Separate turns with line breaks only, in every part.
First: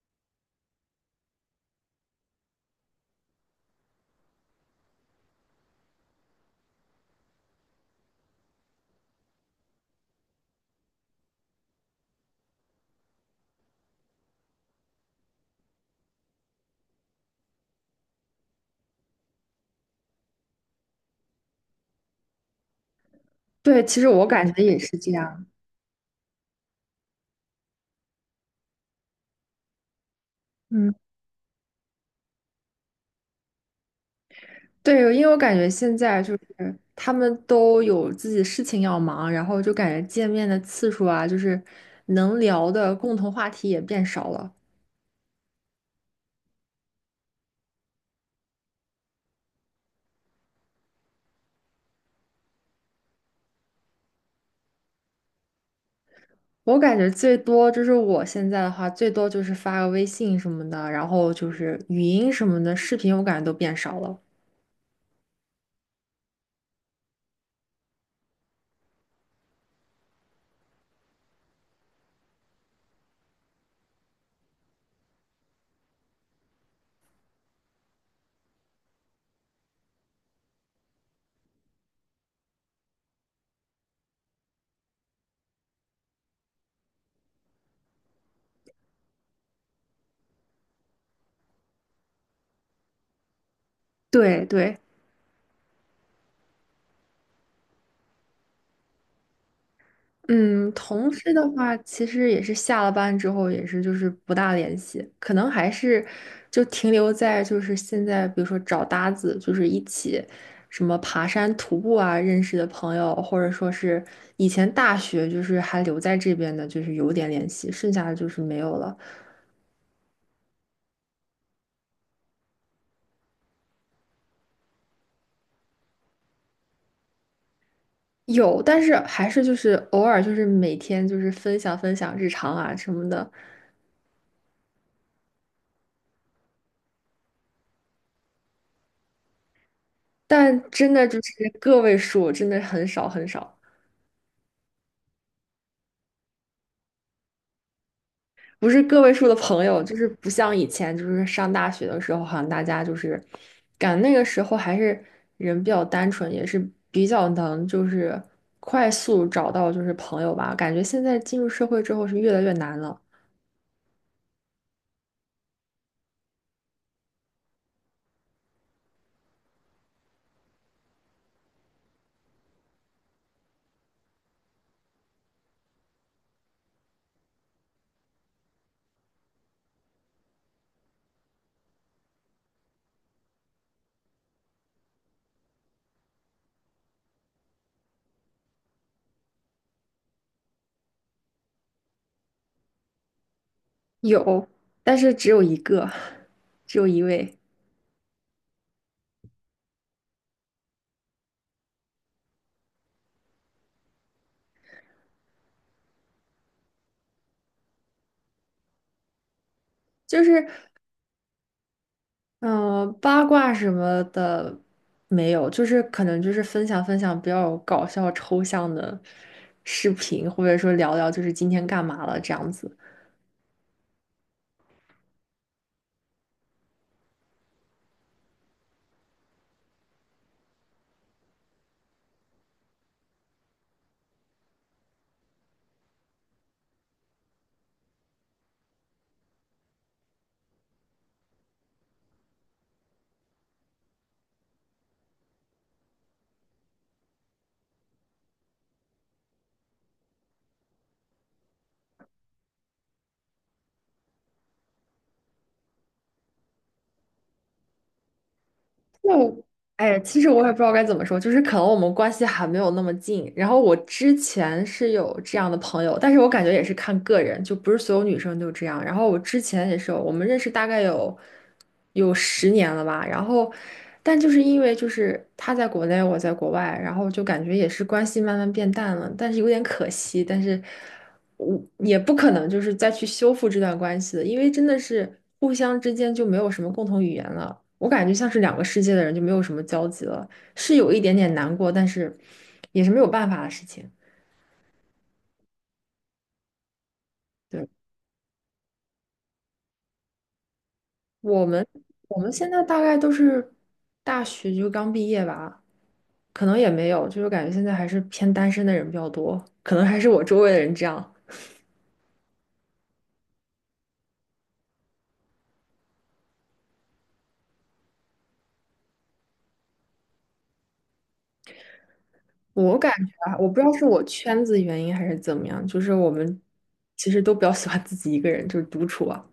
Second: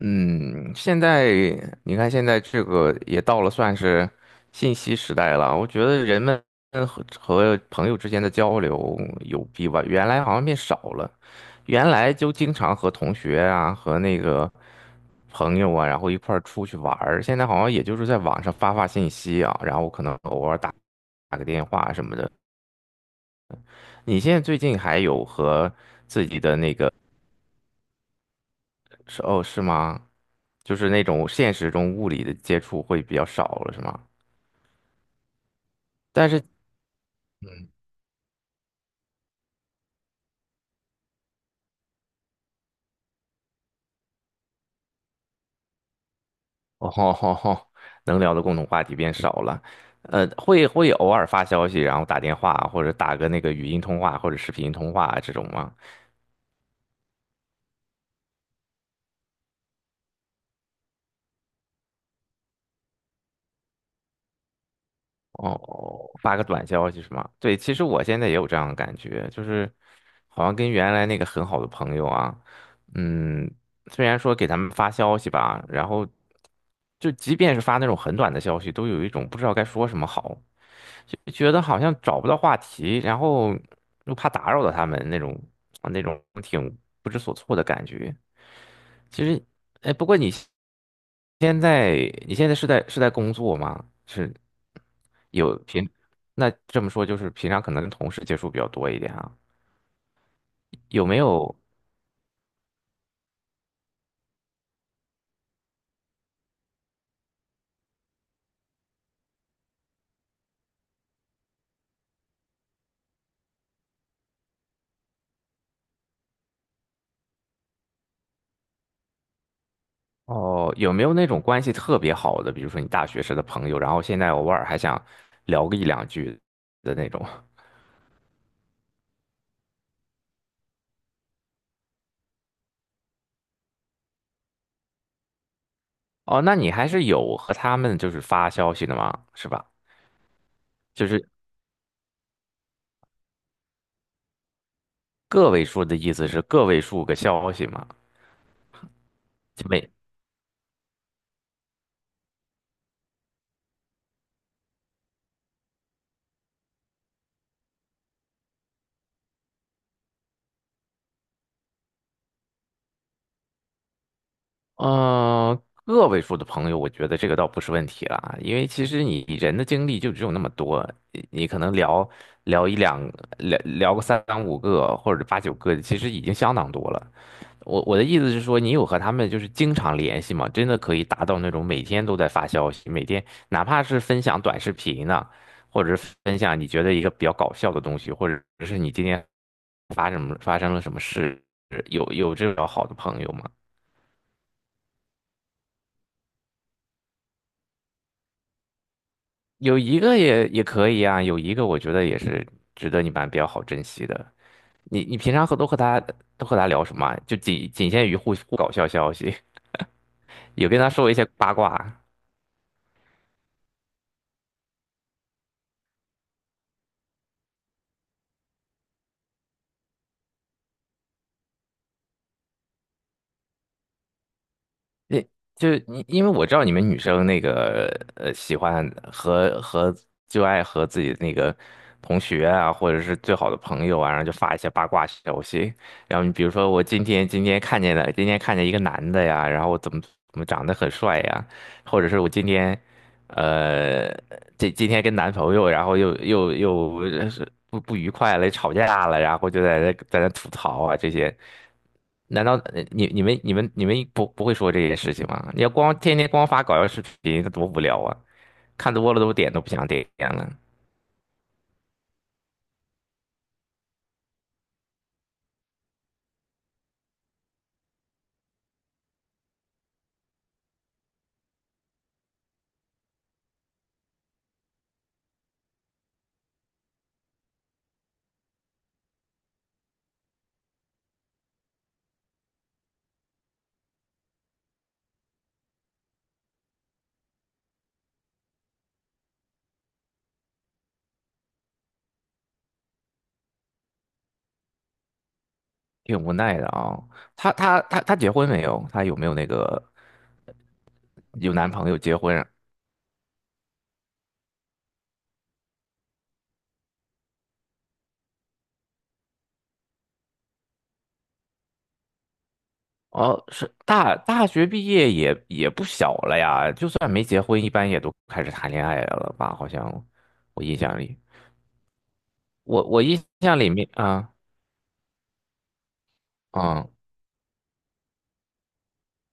嗯，现在你看，现在这个也到了算是信息时代了。我觉得人们和朋友之间的交流有比吧，原来好像变少了。原来就经常和同学啊，和那个朋友啊，然后一块儿出去玩儿。现在好像也就是在网上发发信息啊，然后可能偶尔打个电话什么的。
对，其实
你
我
现在
感
最
觉也
近
是
还
这
有
样。
和自己的那个是哦，是吗？就是
嗯，
那种现实中物理的接触会比较少了，是吗？
对，因为我感觉现在
但
就
是，
是他们
嗯，
都有自己的事情要忙，然后就感觉见面的次数啊，就是能聊的共同话题也变少了。
哦吼吼吼，能聊的共同话题变少了。会偶尔发消息，然后打电话或者打个那个语音通话或者视频通话这种吗？
我感觉最多就是我现在的话，最多就是发个微信什么的，然后就是语音什么的，视频我感觉都变少了。
哦，发个短消息是吗？对，其实我现在也有这样的感觉，就是好像跟原来那个很好的朋友啊，嗯，虽然说给他们发消息吧，然后就即便是发那种很短的消息，都有一种不知道该说什么好。就觉得好像找不到话题，然后又怕打扰到他们那种啊那种挺不知所措的感觉。其实，哎，不过你现在你现在是在工作吗？是
对对。
有平，那这么说就是平常可能跟同事接触比较多一点啊。
嗯，
有
同
没
事的
有
话，其实也是下了班之后，也是就是不大联系，可能还是就停留在就是现在，比如说找搭子，就是一起什么爬山、徒步啊认识的朋友，或者说是以前大学就是还留在这边的，就是有点联系，剩下的就是没有了。
哦？有没有那种关系特别好的，比如说你大学时的朋友，然后现在偶尔还想聊个一两句的那种？
有，但是还是就是偶尔就是每天就是分享分享日常啊什么的，
哦，那你还是有和他们就是发消息的吗？是吧？
但真
就
的就
是
是个位数，真的很少很少。
个位数的意思是个位数个消息嘛，
不是个位数的朋
就
友，
没，
就是不像以前，就是上大学的时候，好像大家就是，感觉那个时候还是人比较单纯，也是比较能就是快速找到就是朋友吧。感觉现在进入社会之后是越来越难了，
呃，个位数的朋友，我觉得这个倒不是问题了啊，因为其实你人的精力就只有那么多，你可能聊聊一两聊聊个三五个或者八九个，其实已经相当多了。我的意思是说，你有和他们就是经常联系吗？真的可以达到那种每天都在发消息，每天哪怕是分享短视频呢，或者是分享你觉得一个比较搞笑的东西，或者是你今天发生了什么事，有这种好的朋友吗？
有，但是只有一个，只有一位，
有一个也可以啊，有一个我觉得也是值得你们比较好珍惜的。你平常和都和他都和他聊什么啊就仅仅限于互搞笑消息，
就是
有跟他说一些八卦啊。
八卦什么的没有，就是可能就是分享分享比较搞笑抽象的视频，或者说聊聊就是今天干嘛了这样子。
那就因为我知道你们女生那个喜欢和就爱和自己的那个同学啊，或者是最好的朋友啊，然后就发一些八卦消息。然后你比如说，我今天看见了，今天看见一个男的呀，然后我怎么长得很帅呀，或者是我今天呃，这今天跟男朋友，然后又是不愉快了，吵架了，然后就在那吐槽啊这些。难道你们不会说这些事情吗？你要光天天光发搞笑视频，那多无聊啊！看多了都
就，
点都不想
哎，
点
其实我
了，
也不知道该怎么说，就是可能我们关系还没有那么近。然后我之前是有这样的朋友，但是我感觉也是看个人，就不是所有女生都这样。然后我之前也是有，我们认识大概有10年了吧。然后，但就是因为就是他在国内，我在国外，然后就感觉也是关系慢慢变淡了，但是有点可惜。但是我也不可能就是再去修复这段关系的，因为真的是互相之间就没有什么共同语言了。我感觉像是两个世界的人就没有什么交集了，是有一点点难过，但是也是没有办法的事情。
挺无奈的啊、她
对，
她她她结婚没有？她有没有那个
我
有
们，
男朋友结
我们
婚啊？
现在大概都是大学就刚毕业吧，可能也没有，就是感觉现在还是偏单身的人比较多，可能还是我周围的人这样。
哦，是大学毕业也不小了呀，就算没结婚，一般也都开始谈恋爱了吧？好像我印象里，
我
我
感
我
觉
印
啊，我不
象
知
里
道是
面
我
啊，
圈子原因还是怎么样，就是我们
嗯，
其实都比较喜欢自己一个人，就是独处啊。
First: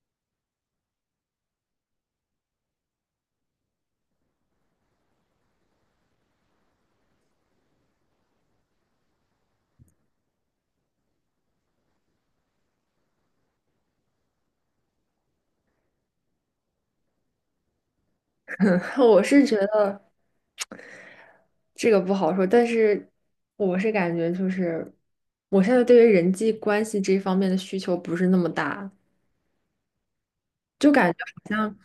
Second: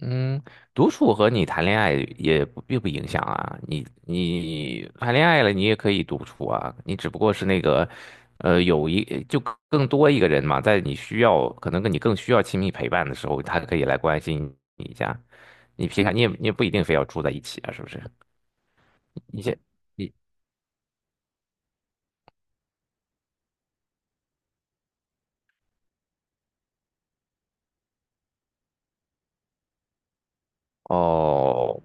嗯，独处和你谈恋爱也不并不影响啊。你你谈恋爱了，你也可以独处啊。你只不过是那个，有一就更多一个人嘛，在你需要可能跟你更需要亲密陪伴的时候，他可以来关心你一下。你平常你也不一定非要住在一起啊，是不是？
我
你
是觉
先你
得。这个不好说，但是我是感觉就是，我现在对于人际关系这方面的需求不是那么大，就感觉好像，
哦，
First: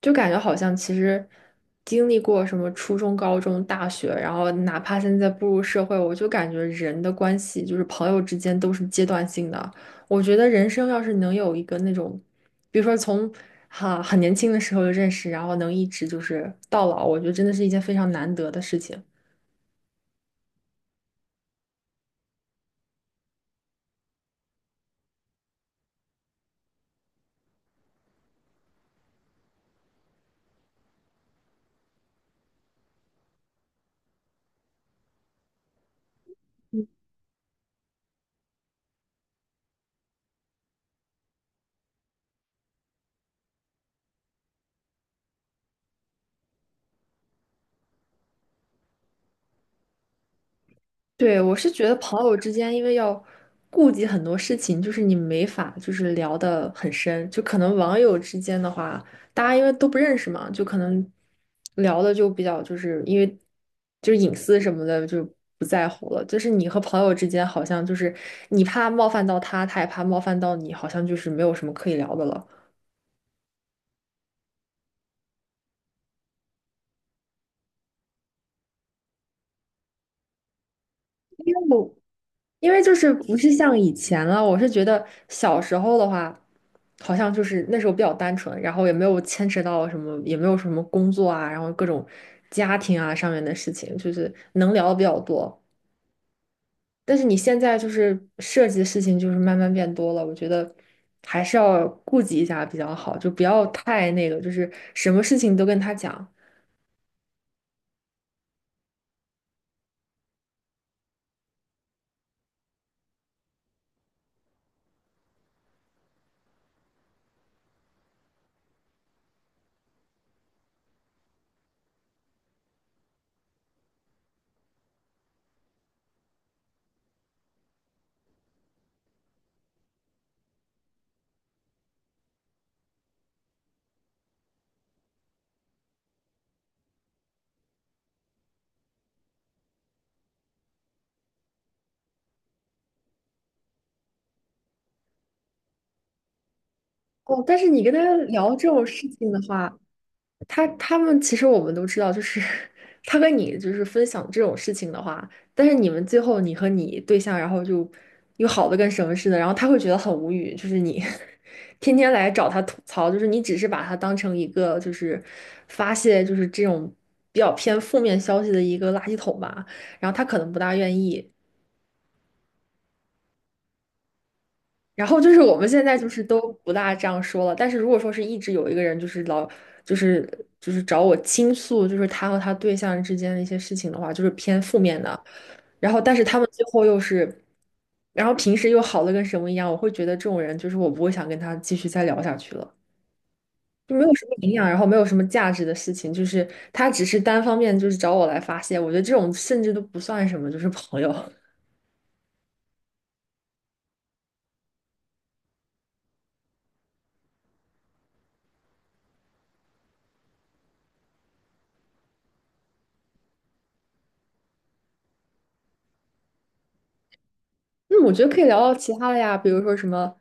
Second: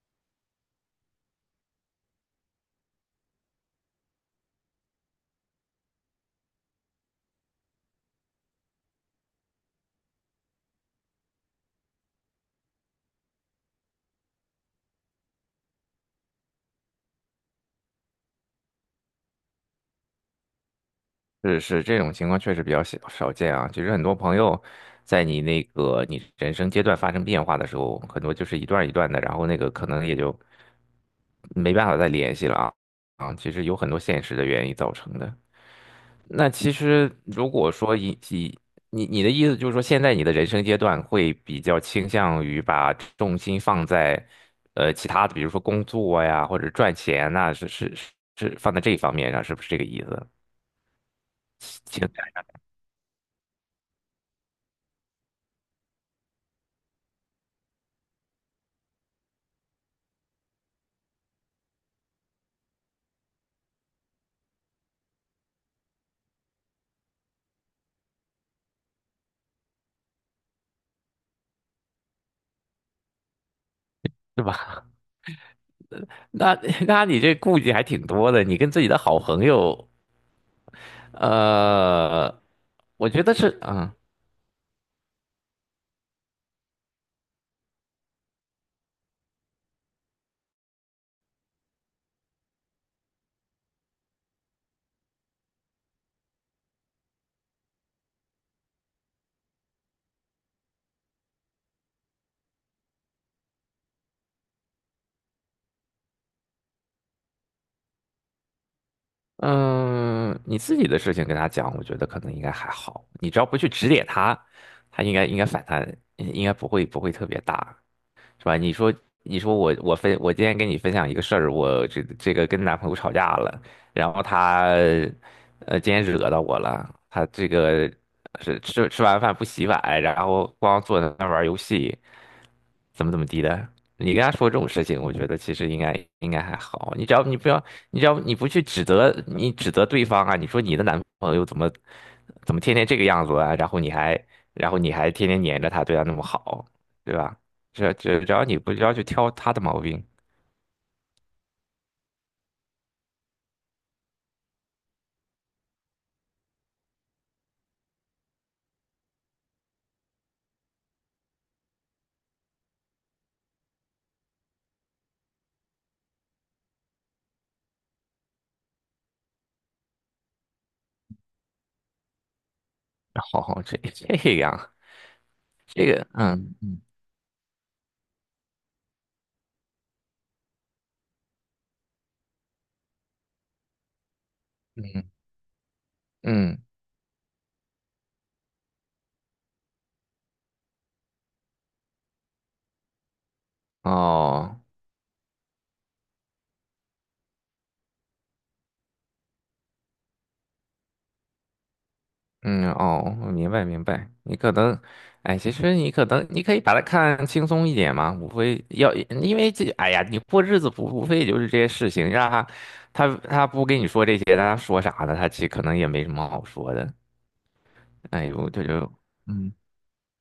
就感觉好像其实经历过什么初中、高中、大学，然后哪怕现在步入社会，我就感觉人的关系就是朋友之间都是阶段性的。我觉得人生要是能有一个那种，比如说从很年轻的时候就认识，然后能一直就是到老，我觉得真的是一件非常难得的事情。
是是，这种情况确实比较少见啊。其实很多朋友在你那个你人生阶段发生变化的时候，很多就是一段一段的，然后那个可能也就没办法再联系了啊。其实有很多现实的原因造成的。那其实如果说你你的意思就是说，现在你的人生阶段会比较倾向于把重心放在呃其他的，比如说工作呀或者赚钱呐、是放在这一方面上，是不是这个意思？
对，我是觉得
情
朋
感
友之间，因为要顾及很多事情，就是你没法就是聊得很深，就可能网友之间的话，大家因为都不认识嘛，就可能聊的就比较就是因为就是隐私什么的就不在乎了。就是你和朋友之间，好像就是你怕冒犯到他，他也怕冒犯到你，好像就是没有什么可以聊的了。
对吧？那 那你这顾忌还挺多的，你跟自己的好朋友，
因为我
呃，
因为就
我
是
觉得
不是
是，
像以
嗯
前了，我是觉得小时候的话，好像就是那时候比较单纯，然后也没有牵扯到什么，也没有什么工作啊，然后各种家庭啊上面的事情，就是能聊的比较多。但是你现在就是涉及的事情就是慢慢变多了，我觉得还是要顾及一下比较好，就不要太那个，就是什么事情都跟他讲。
嗯，你自己的事情跟他讲，我觉得可能应该还好，你只要不去指点他，他应该反弹，应该不会特别大。是吧？你说，你说我今天跟你分享一个事儿，我这个跟男朋友吵架了，然后他今天惹到我了，他这个是吃完饭不洗碗，然后光坐在那儿玩游戏，怎么地的。你跟他说这种事情，我觉得其实应该还好。你只要你不要，你只要你不去指责对方啊，你说你的男朋友怎么天天这个样子啊，然后你还天天黏着他，对他那么好，对吧？
哦，但是你跟
只
他
只只要
聊
你
这
不
种
要去
事
挑
情的
他的
话，
毛病，
他们其实我们都知道，就是 他跟你就是分享这种事情的话，但是你们最后你和你对象，然后就又好的跟什么似的，然后他会觉得很无语，就是你 天天来找他吐槽，就是你只是把他当成一个就是发泄就是这种比较偏负面消息的一个垃圾桶吧，然后他可能不大愿意，
好好，这这样，
然后就是我们现
这
在
个，
就是都
嗯
不
嗯
大这样说了，但是如果说是一直有一个人就是老就是就是找我倾诉，就是他和他对象之间的一些事情的话，就是偏负面
嗯
的。然后但是他们
嗯，
最后又是，然后平时又好的跟什么一样，我会觉得这种人就是我不会想跟他继续再聊下去了，就没有什么营
哦，
养，然后没有什么价值的事情，就是他只是单方面就是找我来发泄，我觉得这种甚至都不算什么，就是朋友。
嗯哦，我明白。你可能，哎，其实你可能你可以把它看轻松一点嘛，无非要，因为这，哎呀，你过日子不无非也就是这些事情，让他他不跟你说这些，那他说啥呢？他其实可能也没什么好说的。
那我觉
哎
得可以
呦，
聊
这
聊
就，
其他的呀，比
嗯
如说什么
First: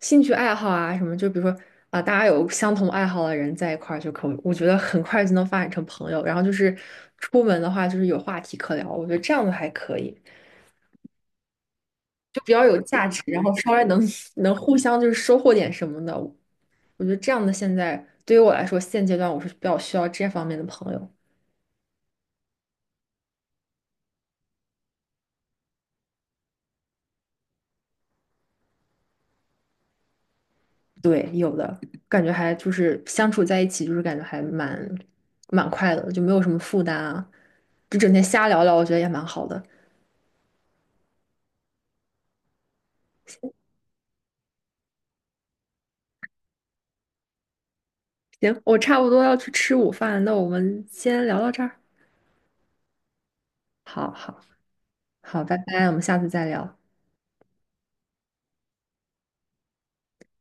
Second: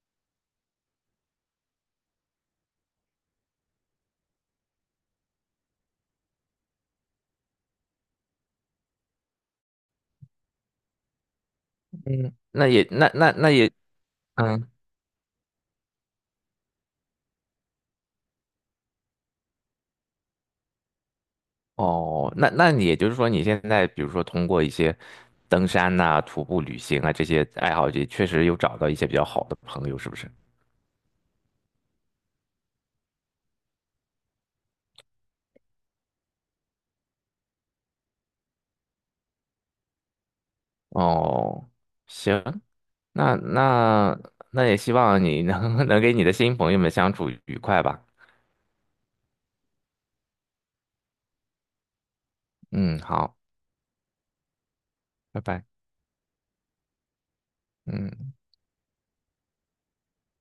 兴趣爱好啊，什么就比如说啊，大家有相同爱好的人在一块儿就可以，我觉得很快就能发展成朋友。然后就是出门的话，就是有话题可聊，我觉得这样的还可以，
嗯，
就比较
那
有
也
价
那
值，
那
然
那
后
也，
稍微能 能
嗯。
互相就是收获点什么的。我觉得这样的现在对于我来说，现阶段我是比较需要这方面的朋友。
哦，那你也就是说，你现在比如说通过一些登山呐、徒步旅行啊这些爱好，也确实有找到一些比较好的朋友，是不是？
对，有的，感觉还就是相处在一起，就是感觉还蛮快乐的，就没有什么负担啊，就整天瞎聊聊，我觉得也蛮好的。
哦，行，那那那也希望你能 能给你的新朋友们相处愉快吧。
行，我差不多要去吃午饭，那我们先聊到这儿。
嗯，好，
好好
拜
好，拜
拜。
拜，我们下次再聊。
嗯。